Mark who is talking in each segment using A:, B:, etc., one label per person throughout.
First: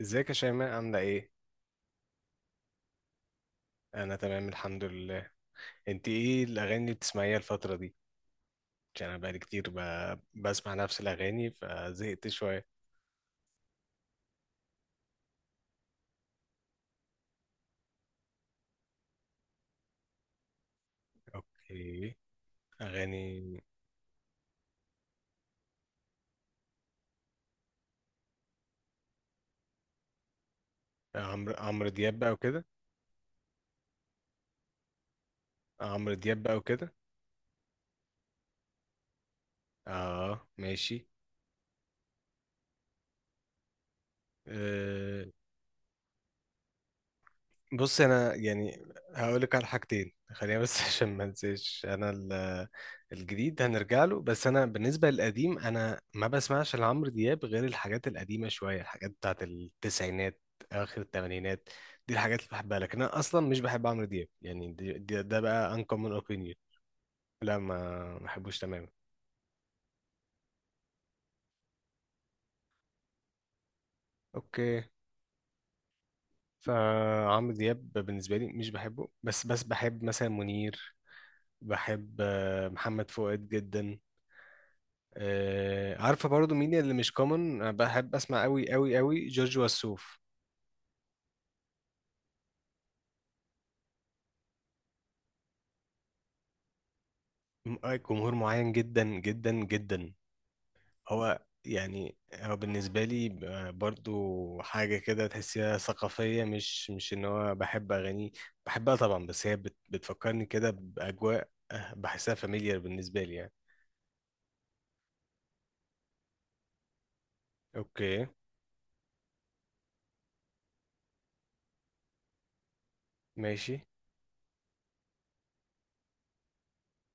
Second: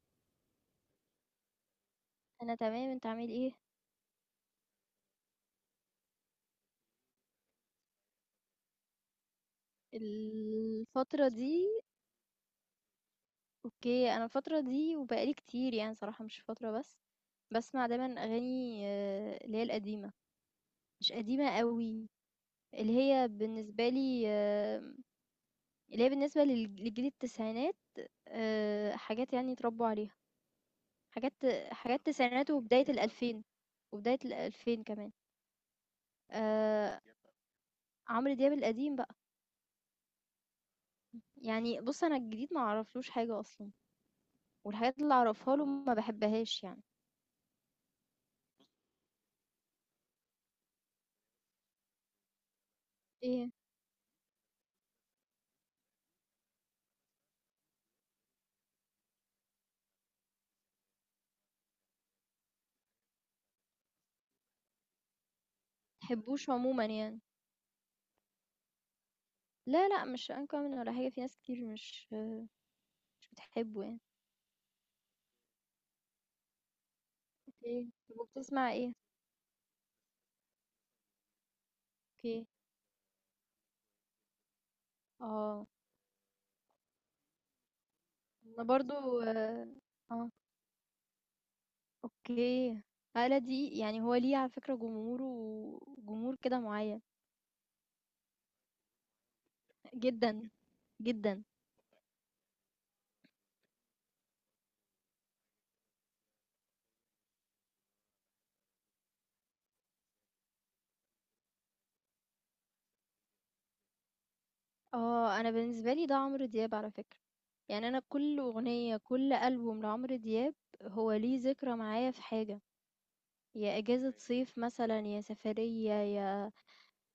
A: ازيك يا شيماء، عاملة ايه؟
B: أنا تمام، أنت عامل إيه؟
A: أنا تمام، الحمد لله. انت ايه الأغاني اللي بتسمعيها الفترة دي؟ عشان أنا بقالي كتير بسمع نفس
B: الفترة
A: الأغاني
B: دي.
A: فزهقت شوية.
B: أوكي، أنا الفترة دي وبقالي كتير، يعني صراحة مش فترة بس، بسمع دايما أغاني اللي هي القديمة. مش قديمة قوي،
A: اوكي.
B: اللي هي
A: أغاني
B: بالنسبة لي، اللي هي بالنسبة لجيل التسعينات. حاجات يعني اتربوا عليها. حاجات
A: عمرو
B: حاجات
A: دياب بقى
B: التسعينات
A: وكده.
B: وبداية الألفين، وبداية الألفين كمان.
A: عمرو دياب بقى وكده.
B: آه، عمرو دياب القديم بقى.
A: اه، ماشي.
B: يعني بص، أنا الجديد ما أعرفلوش حاجة أصلا، والحاجات اللي
A: آه،
B: أعرفها له ما بحبهاش يعني.
A: بص انا يعني هقول لك على حاجتين، خلينا بس عشان ما انساش، انا
B: ايه،
A: الجديد هنرجع له، بس انا بالنسبه للقديم انا ما بسمعش لعمرو دياب غير الحاجات القديمه شويه، الحاجات بتاعت التسعينات، اخر الثمانينات. دي الحاجات اللي بحبها، لكن انا اصلا مش بحب عمرو دياب يعني، ده بقى uncommon
B: تحبّوش
A: opinion.
B: عمومًا يعني.
A: لا، ما بحبوش تماما.
B: لا، لأ، مش uncommon ولا حاجة، في ناس كتير مش بتحبّه يعني.
A: اوكي. فعمرو
B: أوكي.
A: دياب
B: طب
A: بالنسبه لي مش
B: وبتسمع إيه؟
A: بحبه، بس بحب مثلا منير. بحب
B: أوكي.
A: محمد فؤاد جدا.
B: آه.
A: آه، عارفه برضو مين اللي مش كومن بحب اسمع
B: أنا
A: قوي قوي
B: برضه
A: قوي؟ جورج
B: آه.
A: وسوف.
B: آه. أوكي. آلة دي يعني هو ليه على فكرة جمهوره، جمهور كده معيّن،
A: جمهور معين جدا جدا جدا.
B: جدًا،
A: هو
B: جدًا.
A: يعني هو بالنسبه لي برضو حاجه كده تحسيها ثقافيه، مش ان هو بحب اغانيه، بحبها طبعا، بس هي بتفكرني كده باجواء، بحسها فاميليار بالنسبه لي يعني.
B: آه. أنا بالنسبة لي ده عمرو دياب على فكرة. يعني أنا
A: اوكي.
B: كل أغنية، كل ألبوم لعمرو دياب هو ليه ذكرى معايا في حاجة،
A: ماشي.
B: يا إجازة صيف مثلًا، يا سفرية، يا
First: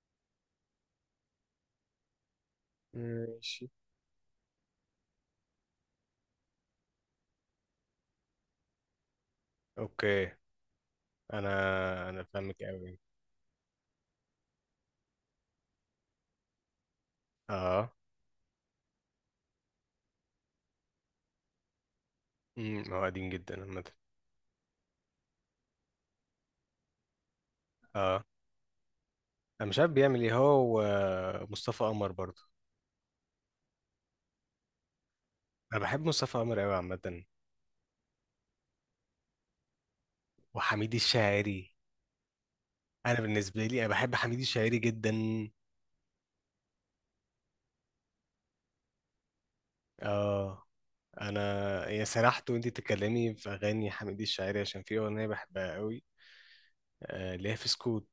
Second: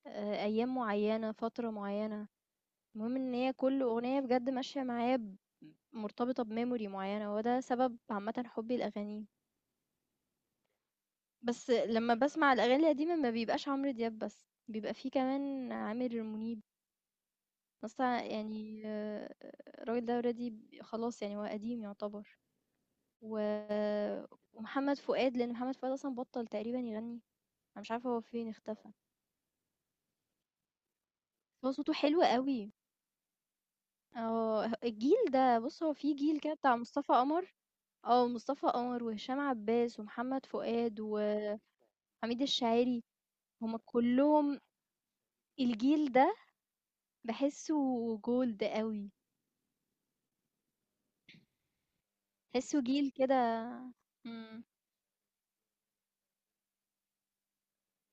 B: ايام معينة، فترة معينة. المهم ان هي
A: ماشي.
B: كل اغنية بجد ماشية معايا مرتبطة بميموري معينة، وده سبب عامة حبي الاغاني.
A: اوكي. انا
B: بس لما
A: انا
B: بسمع
A: فاهمك
B: الاغاني
A: قوي.
B: القديمة ما بيبقاش عمرو دياب بس، بيبقى فيه كمان عامر منيب.
A: اه.
B: بس يعني الراجل ده اوريدي خلاص، يعني هو قديم يعتبر.
A: هو قديم
B: و...
A: جدا عامه.
B: ومحمد فؤاد، لان محمد فؤاد اصلا بطل تقريبا يغني. انا مش عارفة هو
A: اه.
B: فين اختفى.
A: انا مش عارف بيعمل ايه هو.
B: هو
A: ومصطفى
B: صوته
A: قمر
B: حلو
A: برضه.
B: قوي. اه، الجيل ده
A: انا
B: بص، هو
A: بحب
B: في
A: مصطفى
B: جيل كده
A: قمر قوي
B: بتاع مصطفى
A: عامه.
B: قمر. مصطفى قمر وهشام عباس ومحمد
A: وحميد
B: فؤاد وحميد
A: الشاعري.
B: الشاعري.
A: انا بالنسبه
B: هُم
A: لي انا بحب حميد
B: كلّهم
A: الشاعري جدا.
B: الجيل ده باحسّه gold أوي،
A: اه. انا يا سرحت وانتي
B: باحسّه جيل
A: تتكلمي
B: كده.
A: في اغاني حميد الشاعري،
B: إمم.
A: عشان في اغنيه بحبها قوي. اللي هي في سكوت.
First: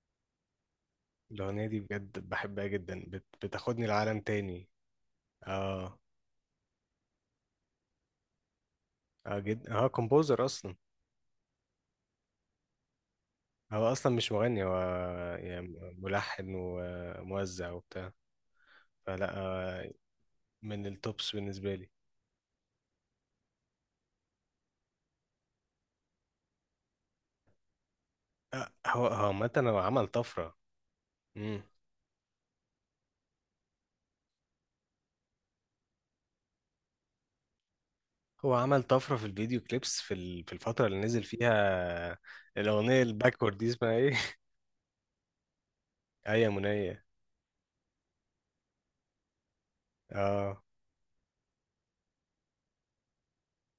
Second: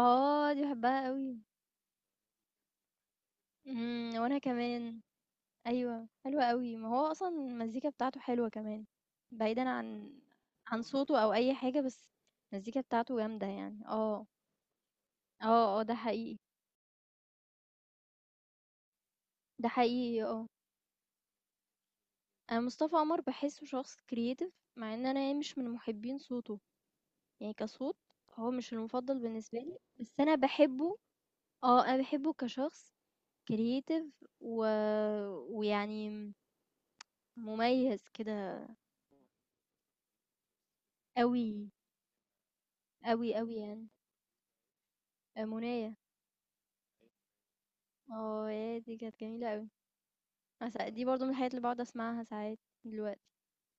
B: دي باحبها أوي.
A: الاغنيه دي بجد بحبها جدا، بتاخدني
B: إمم،
A: لعالم
B: وأنا
A: تاني.
B: كمان.
A: اه.
B: أيوه، حلوة أوي. ما هو أصلًا المزيكا بتاعته حلوة كمان،
A: اه
B: بعيدًا
A: جدا، هو
B: عن
A: كومبوزر اصلا.
B: عن صوته أو أي حاجة، بس المزيكا بتاعته جامدة يعني.
A: هو اصلا
B: آه،
A: مش مغني هو يعني،
B: آه، آه، ده حقيقي،
A: ملحن وموزع وبتاع. فلا،
B: ده حقيقي آه.
A: من التوبس بالنسبه لي.
B: أنا مصطفى عمر بحسه شخص كرييتيف، مع ان انا يعني مش من محبين صوته، يعني كصوت هو مش
A: هو
B: المفضل
A: هو عامة
B: بالنسبه
A: هو
B: لي،
A: عمل
B: بس انا
A: طفرة.
B: بحبه.
A: مم.
B: اه، انا بحبه كشخص كرييتيف. و... ويعني مميز
A: هو
B: كده،
A: عمل طفرة في الفيديو كليبس في الفترة اللي نزل
B: قوي
A: فيها. الأغنية
B: قوي قوي
A: الباكورد دي
B: يعني.
A: اسمها ايه؟
B: منايا.
A: آية منية.
B: اه، يا دي كانت جميله قوي.
A: اه،
B: دي برضو من الحاجات اللي بقعد اسمعها ساعات دلوقتي.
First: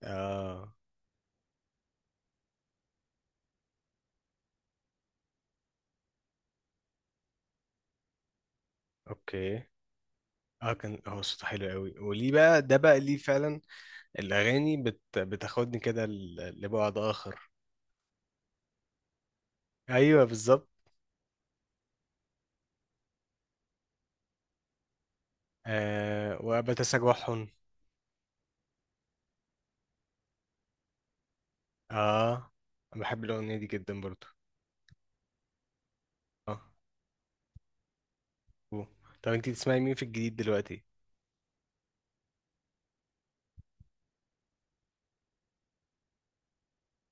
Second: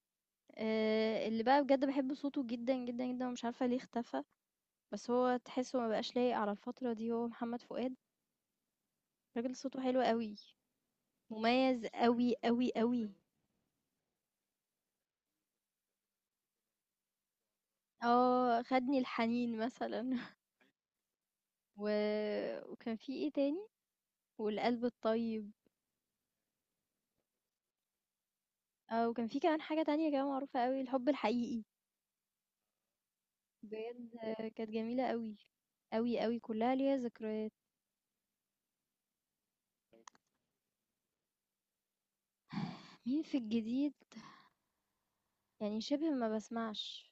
A: اه.
B: اللي بقى بجد بحب صوته جدا جدا جدا، ومش عارفه ليه اختفى. بس هو تحسه ما بقاش لايق على الفتره دي، هو محمد فؤاد. الراجل
A: اوكي.
B: صوته حلو أوي،
A: اه، كان هو صوته حلو
B: مميز
A: قوي، وليه
B: أوي،
A: بقى،
B: أوي،
A: ده بقى
B: أوي.
A: ليه فعلا؟ الأغاني بتاخدني كده لبعد آخر.
B: خدني الحنين مثلًا
A: أيوه، بالظبط.
B: و وكان في إيه تاني؟ والقلب الطيب،
A: وبتسامحهم.
B: وكان في كمان حاجة تانية كده معروفة أوي، الحب الحقيقي،
A: اه. أنا بحب الأغنية دي جدا
B: بجد
A: برضو.
B: كانت جميلة أوي، أوي، أوي،
A: اه.
B: كلها ليها ذكريات.
A: أوه. طب انتي بتسمعي مين في الجديد دلوقتي؟
B: مين في الجديد؟ يعني شبه ما باسمعش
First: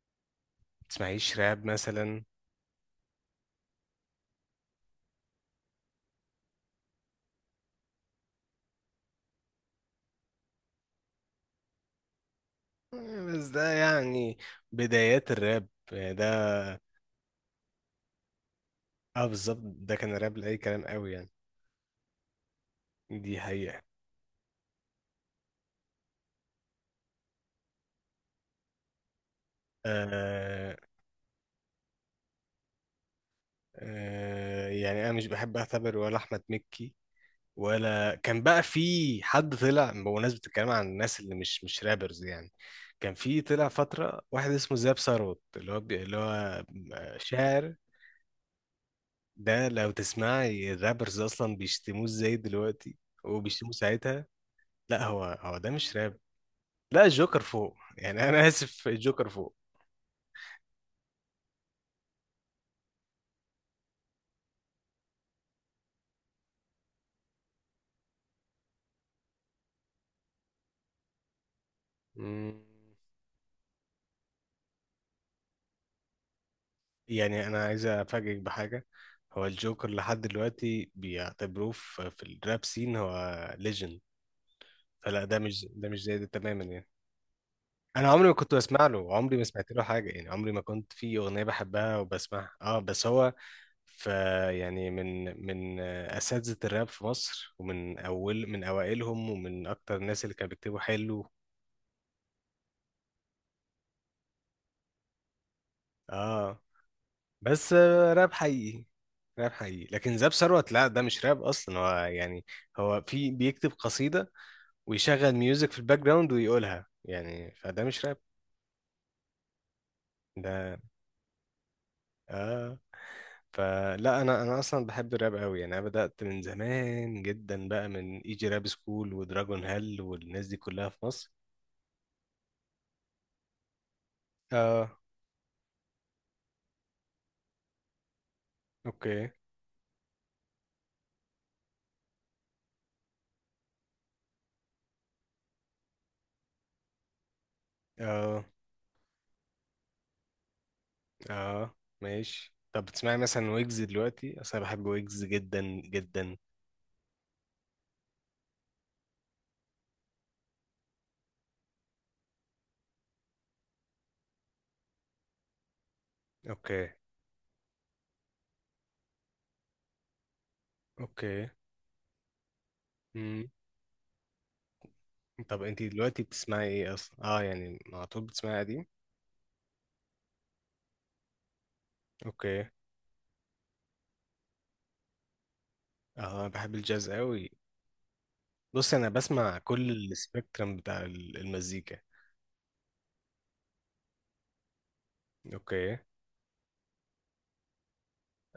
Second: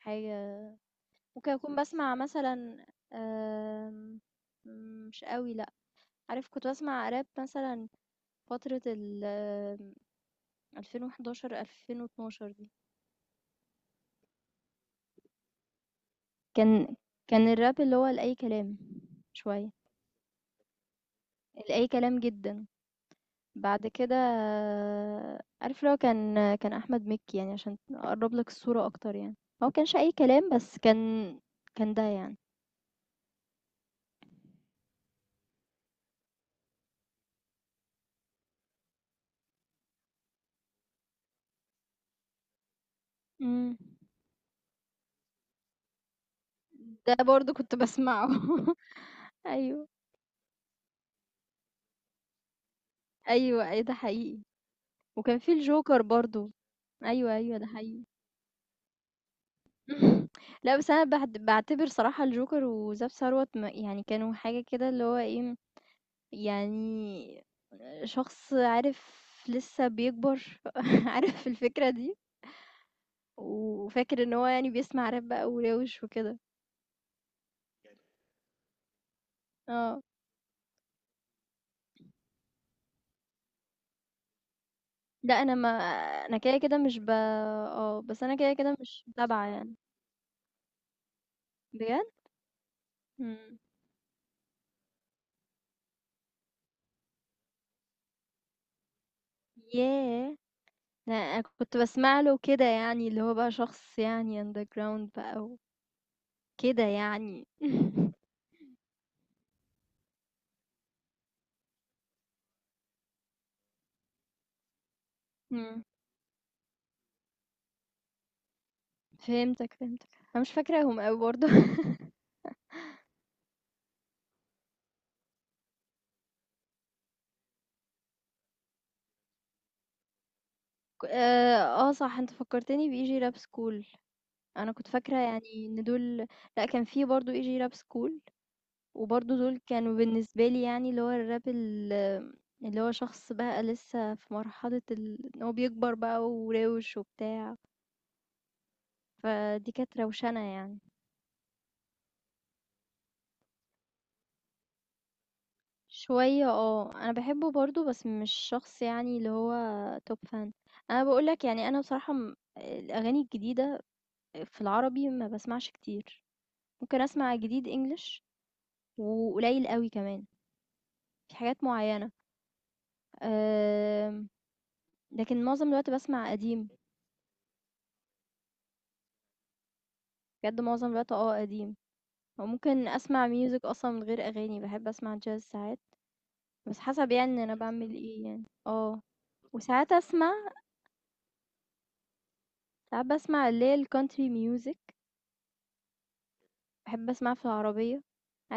B: حاجة،
A: بتسمعيش
B: ممكن
A: راب
B: أكون باسمع
A: مثلا؟
B: مثلًا، آمم، مش أوي لأ، عارف كنت باسمع راب مثلًا فترة ال 2011، 2012 دي،
A: بس ده يعني بدايات الراب يعني ده.
B: كان كان الراب اللي هو لأي كلام
A: اه، بالظبط،
B: شوية،
A: ده كان الراب لأي كلام قوي يعني.
B: لأي كلام جدا.
A: دي حقيقة.
B: بعد كده عارف لو كان أحمد مكي، يعني عشان أقرب لك الصورة أكتر، يعني هو كانش أي كلام
A: آه،
B: بس كان ده يعني.
A: آه. يعني أنا مش بحب أعتبر ولا أحمد مكي، ولا كان بقى في حد طلع بمناسبة الكلام عن الناس اللي مش رابرز يعني. كان في طلع
B: مم.
A: فترة واحد اسمه زياب ثروت، اللي هو
B: ده برضو
A: شاعر.
B: كنت بسمعه
A: ده
B: أيوه
A: لو تسمعي الرابرز أصلا بيشتموه ازاي دلوقتي،
B: أيوه
A: وبيشتموه
B: أي ده
A: ساعتها.
B: حقيقي.
A: لا، هو
B: وكان في
A: هو ده مش
B: الجوكر
A: راب.
B: برضو.
A: لا،
B: أيوه
A: الجوكر
B: أيوه ده
A: فوق
B: حقيقي.
A: يعني انا اسف، الجوكر فوق.
B: لا، بس أنا بعتبر صراحة الجوكر وزاب ثروت، يعني كانوا حاجة كده، اللي هو ايه، يعني شخص عارف لسه بيكبر عارف الفكرة دي.
A: مم.
B: وفاكر ان هو يعني بيسمع راب بقى وراوش وكده.
A: يعني انا عايز افاجئك بحاجه، هو الجوكر
B: اه،
A: لحد دلوقتي بيعتبروه في الراب سين هو ليجند. فلا،
B: لا
A: ده مش ده مش زي ده
B: انا كده
A: تماما
B: كده
A: يعني.
B: مش ب اه
A: انا
B: بس
A: عمري ما
B: انا كده
A: كنت
B: كده
A: بسمع
B: مش
A: له، عمري ما
B: متابعة
A: سمعت
B: يعني.
A: له حاجه يعني، عمري ما كنت في اغنيه بحبها
B: بجد.
A: وبسمعها، اه بس هو.
B: مم.
A: ف، يعني من اساتذه الراب في مصر، ومن اول من اوائلهم، ومن اكتر الناس اللي
B: ياه!
A: كانوا بيكتبوا
B: لا
A: حلو.
B: انا كنت بسمع له كده يعني، اللي هو بقى شخص يعني underground بقى،
A: اه.
B: وكده يعني.
A: بس راب حقيقي. راب حقيقي، لكن زاب ثروت لا ده مش راب اصلا هو يعني، هو في بيكتب قصيدة ويشغل ميوزك في
B: مم.
A: الباك جراوند ويقولها يعني، فده مش راب.
B: فهمتك فهمتك. انا مش
A: ده.
B: فاكراهم قوي برضه.
A: اه. فلا، انا اصلا بحب الراب قوي يعني، انا بدأت من زمان جدا بقى، من ايجي راب سكول ودراجون هال والناس دي كلها في مصر.
B: صح، انت فكرتني بيجي راب سكول. أنا كنت
A: اه.
B: فاكرة يعني إن دول، لأ كان في برضه EG rap school،
A: اوكي.
B: وبرضه دول كانوا بالنسبة لي يعني اللي هو الراب اللي هو شخص بقى لسه في مرحلة ال إن هو بيكبر بقى وراوش وبتاع.
A: اه،
B: فدي كانت روشنة يعني.
A: اه، ماشي. طب بتسمعي مثلا ويجز دلوقتي؟ اصلا بحب ويجز جدا جدا.
B: شوية، اه، أنا بحبه برضه بس مش شخص يعني اللي هو توب فان. أنا بقولك يعني أنا بصراحة الأغاني الجديدة في العربي ما بسمعش كتير.
A: اوكي.
B: ممكن أسمع جديد English، وقليل قوي كمان في
A: اوكي.
B: حاجات معينة. آمم، لكن
A: طب
B: معظم
A: انت
B: الوقت
A: دلوقتي
B: باسمع
A: بتسمعي
B: قديم.
A: ايه اصلا؟ اه، يعني على طول بتسمعي قديم؟
B: بجد معظم الوقت قديم. أو
A: اوكي.
B: ممكن أسمع music أصلًا من غير أغاني، باحب أسمع jazz ساعات،
A: اه، بحب
B: بس
A: الجاز
B: حسب يعني ان
A: قوي.
B: أنا باعمل إيه يعني،
A: بص انا بسمع كل
B: وساعات أسمع،
A: السبيكترم بتاع المزيكا.
B: ساعات باسمع اللي هي الcountry music،
A: اوكي.
B: باحب أسمعها في العربية.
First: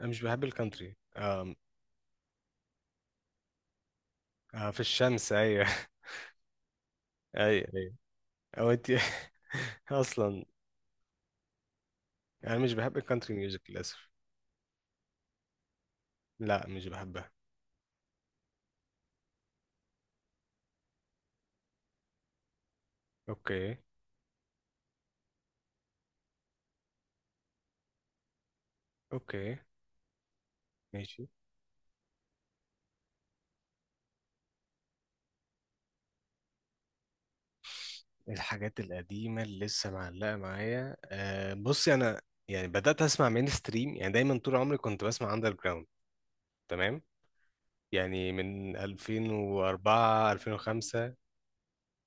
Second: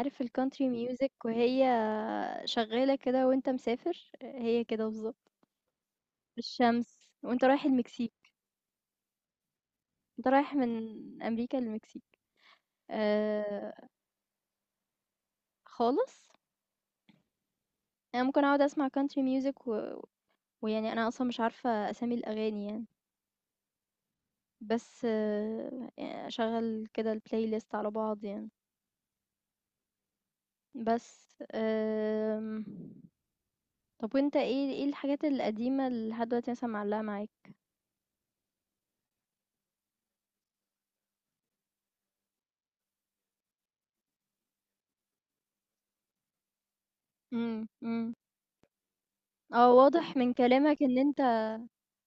A: انا مش بحب
B: الcountry
A: الكانتري
B: music
A: آه
B: وهي شغالة كده وأنت مسافر، هي
A: في
B: كده بالضبط،
A: الشمس، ايوه.
B: في الشمس وأنت رايح
A: ايوه، ايوه.
B: المكسيك،
A: او انت
B: وأنت
A: اصلا.
B: رايح من أمريكا للمكسيك.
A: انا مش بحب الكانتري ميوزك
B: آآ،
A: للاسف.
B: خالص.
A: لا، مش بحبها.
B: أنا ممكن أقعد أسمع country music، ويعني أنا أصلًا مش عارفة أسامي الأغاني يعني،
A: اوكي.
B: بس يعني أشغّل كده الplaylist على بعض يعني،
A: اوكي. ماشي.
B: بس طَب وأنت إيه الحاجات القديمة اللي لحد دلوقتي مثلًا معلّقة معاك؟
A: الحاجات القديمه اللي لسه معلقه معايا، بصي انا يعني بدات اسمع مين ستريم، يعني دايما طول عمري كنت بسمع اندر جراوند. تمام.
B: إمم، إمم،
A: يعني من
B: آه واضح
A: 2004
B: من كلامك إن
A: 2005.
B: أنت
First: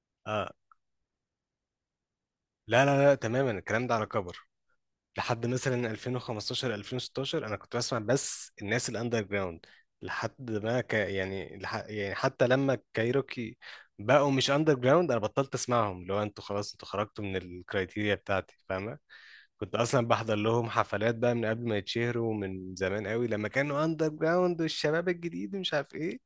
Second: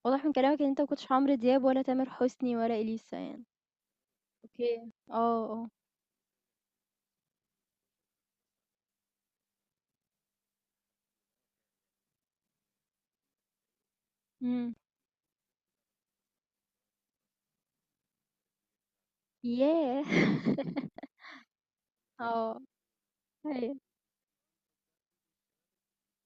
B: واضح من
A: اه.
B: كلامك إن أنت ما كنتش عمرو دياب ولا تامر حسني ولا
A: لا، لا، لا،
B: إليسا يعني.
A: تماما الكلام ده على كبر.
B: أوكي. آه،
A: لحد
B: آه،
A: مثلا 2015 2016 انا كنت بسمع بس الناس الاندر جراوند. لحد ما يعني يعني حتى لما كايروكي بقوا مش
B: إمم،
A: اندر جراوند، انا بطلت اسمعهم، لو انتوا خلاص انتوا خرجتوا من الكرايتيريا بتاعتي، فاهمه؟ كنت
B: ياه!
A: اصلا بحضر لهم حفلات بقى من قبل ما يتشهروا،
B: آه،
A: من زمان قوي لما
B: أيوه.
A: كانوا اندر جراوند والشباب الجديد ومش عارف ايه،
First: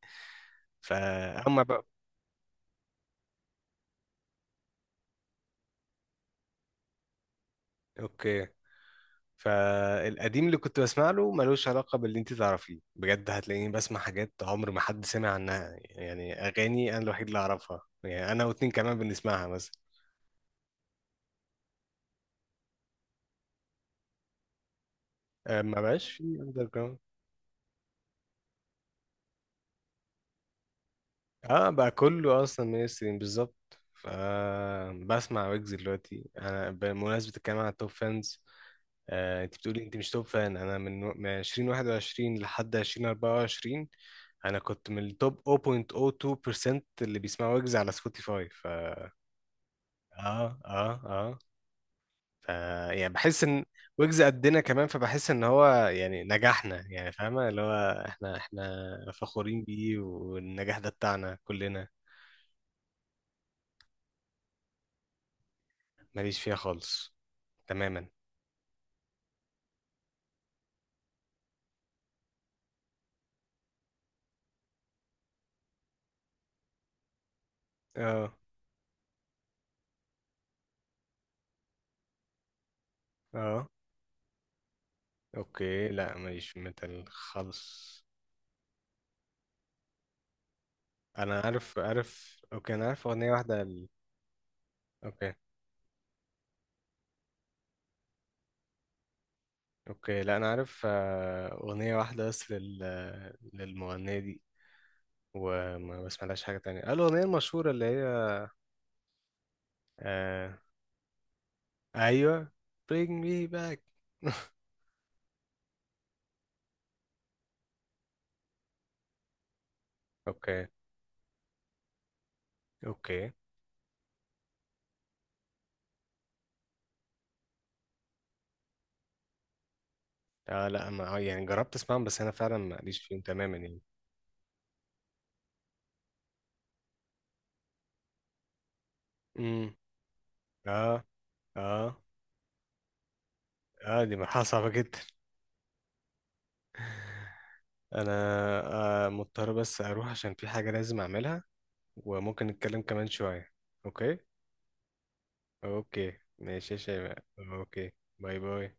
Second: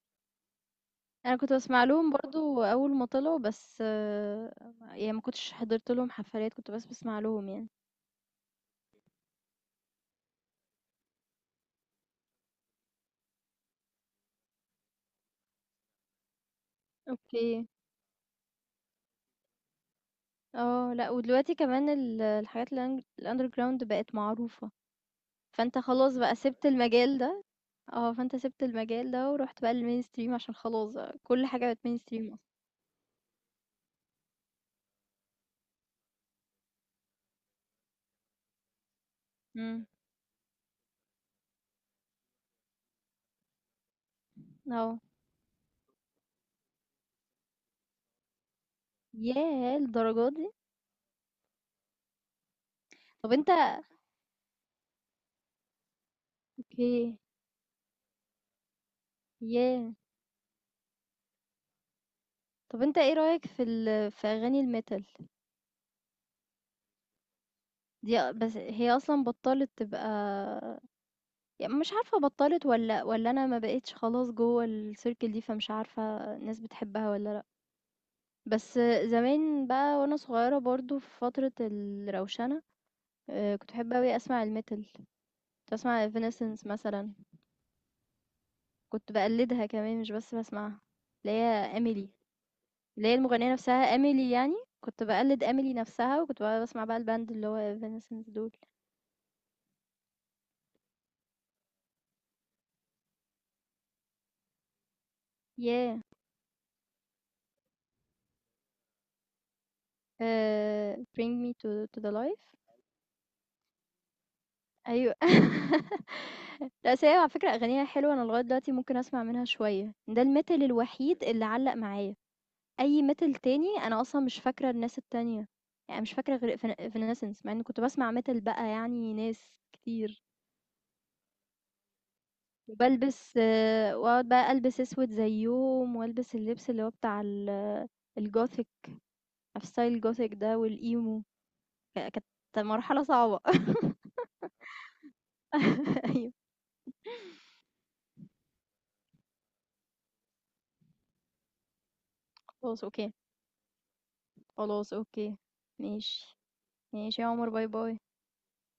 B: أنا كنت
A: فهم
B: باسمع
A: بقى.
B: لهم برضه أول ما طلعوا بس، يعني ما كنتش حضرت لهم حفلات، كنت بس باسمع لهم يعني.
A: اوكي. فالقديم اللي كنت بسمع له ملوش علاقة باللي انت تعرفيه، بجد هتلاقيني بسمع حاجات عمر ما حد سمع عنها، يعني أغاني أنا الوحيد اللي
B: أوكي.
A: أعرفها، يعني أنا واتنين كمان بنسمعها مثلا.
B: آه، لأ، ودلوقتي كمان الحاجات الأن الunderground بقت معروفة،
A: آه،
B: فأنت
A: ما بقاش
B: خلاص
A: في
B: بقى
A: أندر
B: سِبت
A: جراوند.
B: المجال ده. فأنت سِبت المجال ده ورُحت بقى للmainstream، عشان خلاص بقى كل حاجة
A: اه،
B: بقت
A: بقى
B: mainstream
A: كله
B: أصلًا.
A: أصلا مينستريم بالظبط. ف بسمع ويجز دلوقتي أنا، بمناسبة الكلام عن التوب فانز. آه، انت بتقولي
B: إمم.
A: انت مش توب فان، انا من 2021 لحد 2024. انا كنت
B: آه.
A: من التوب 0.02% اللي بيسمعوا ويجز على سبوتيفاي. ف
B: ياه! للدرجة
A: اه،
B: دي!
A: اه، اه. ف يعني
B: طب
A: بحس ان
B: أنت
A: ويجز قدنا كمان، فبحس ان هو يعني نجحنا يعني،
B: أوكي،
A: فاهمة، اللي هو احنا فخورين
B: ياه!
A: بيه، والنجاح ده بتاعنا كلنا.
B: طب أنت إيه رأيك في في أغاني الmetal؟
A: ماليش فيها خالص، تماما.
B: دي أ بس هي أصلًا بطّلت تبقى، مش عارفة بطّلت والّا أنا ما بقيتش خلاص جوّه الcircle دي، فمش عارفة الناس بتحبها والّا لأ.
A: اه،
B: بس زمان بقى وأنا صغيّرة برضه في فترة الروشنة،
A: اه.
B: كنت باحب أوي أسمع الmetal، كنت
A: اوكي،
B: باسمع
A: لا ماليش في
B: Evanescence
A: ميتال
B: مثلًا،
A: خالص.
B: كنت باقلّدها كمان مش بس باسمعها، اللي
A: انا
B: هي
A: عارف
B: Emily،
A: عارف اوكي، انا عارف
B: اللي هي
A: اغنية
B: المغنية
A: واحدة
B: نفسها Emily يعني، كنت
A: اوكي،
B: باقلّد Emily نفسها، وكنت بقى باسمع بقى الband اللي هو Evanescence دول.
A: اوكي، لا انا عارف، اغنية واحدة بس للمغنية دي، وما
B: ياه!
A: بسمعلهاش حاجة تانية، الاغنية المشهورة اللي هي، آه،
B: Bring Me to the Life.
A: ايوه bring me back.
B: أيوه. لأ، بس هي على فكرة أغانيها حلوة، أنا لغاية دلوقتي ممكن أسمع منها شوية. ده الmetal
A: اوكي،
B: الوحيد اللي علّق معايا، أي
A: اوكي.
B: metal تاني أنا أصلًا مش فاكرة الناس التانية، يعني مش فاكرة غير Evanescence، مع إني كنت باسمع metal بقى يعني ناس كتير،
A: اه، لا ما، يعني جربت اسمعهم، بس انا فعلا ماليش فيهم
B: وبالبس
A: تماما يعني.
B: وأقعد بقى ألبس أسود زيّهم، وألبس اللبس اللي هو بتاع الgothic. عارف
A: امم
B: style الgothic ده
A: اه،
B: والemo.
A: اه،
B: كانت مرحلة صعبة.
A: اه، دي مرحله صعبه جدا.
B: أيوه،
A: انا مضطر بس اروح عشان في حاجه لازم اعملها، وممكن نتكلم
B: خلاص
A: كمان
B: أوكي،
A: شويه. اوكي.
B: خلاص أوكي،
A: اوكي،
B: ماشي.
A: ماشي يا
B: ماشي
A: شباب،
B: يا عمر، باي
A: اوكي.
B: باي.
A: باي باي.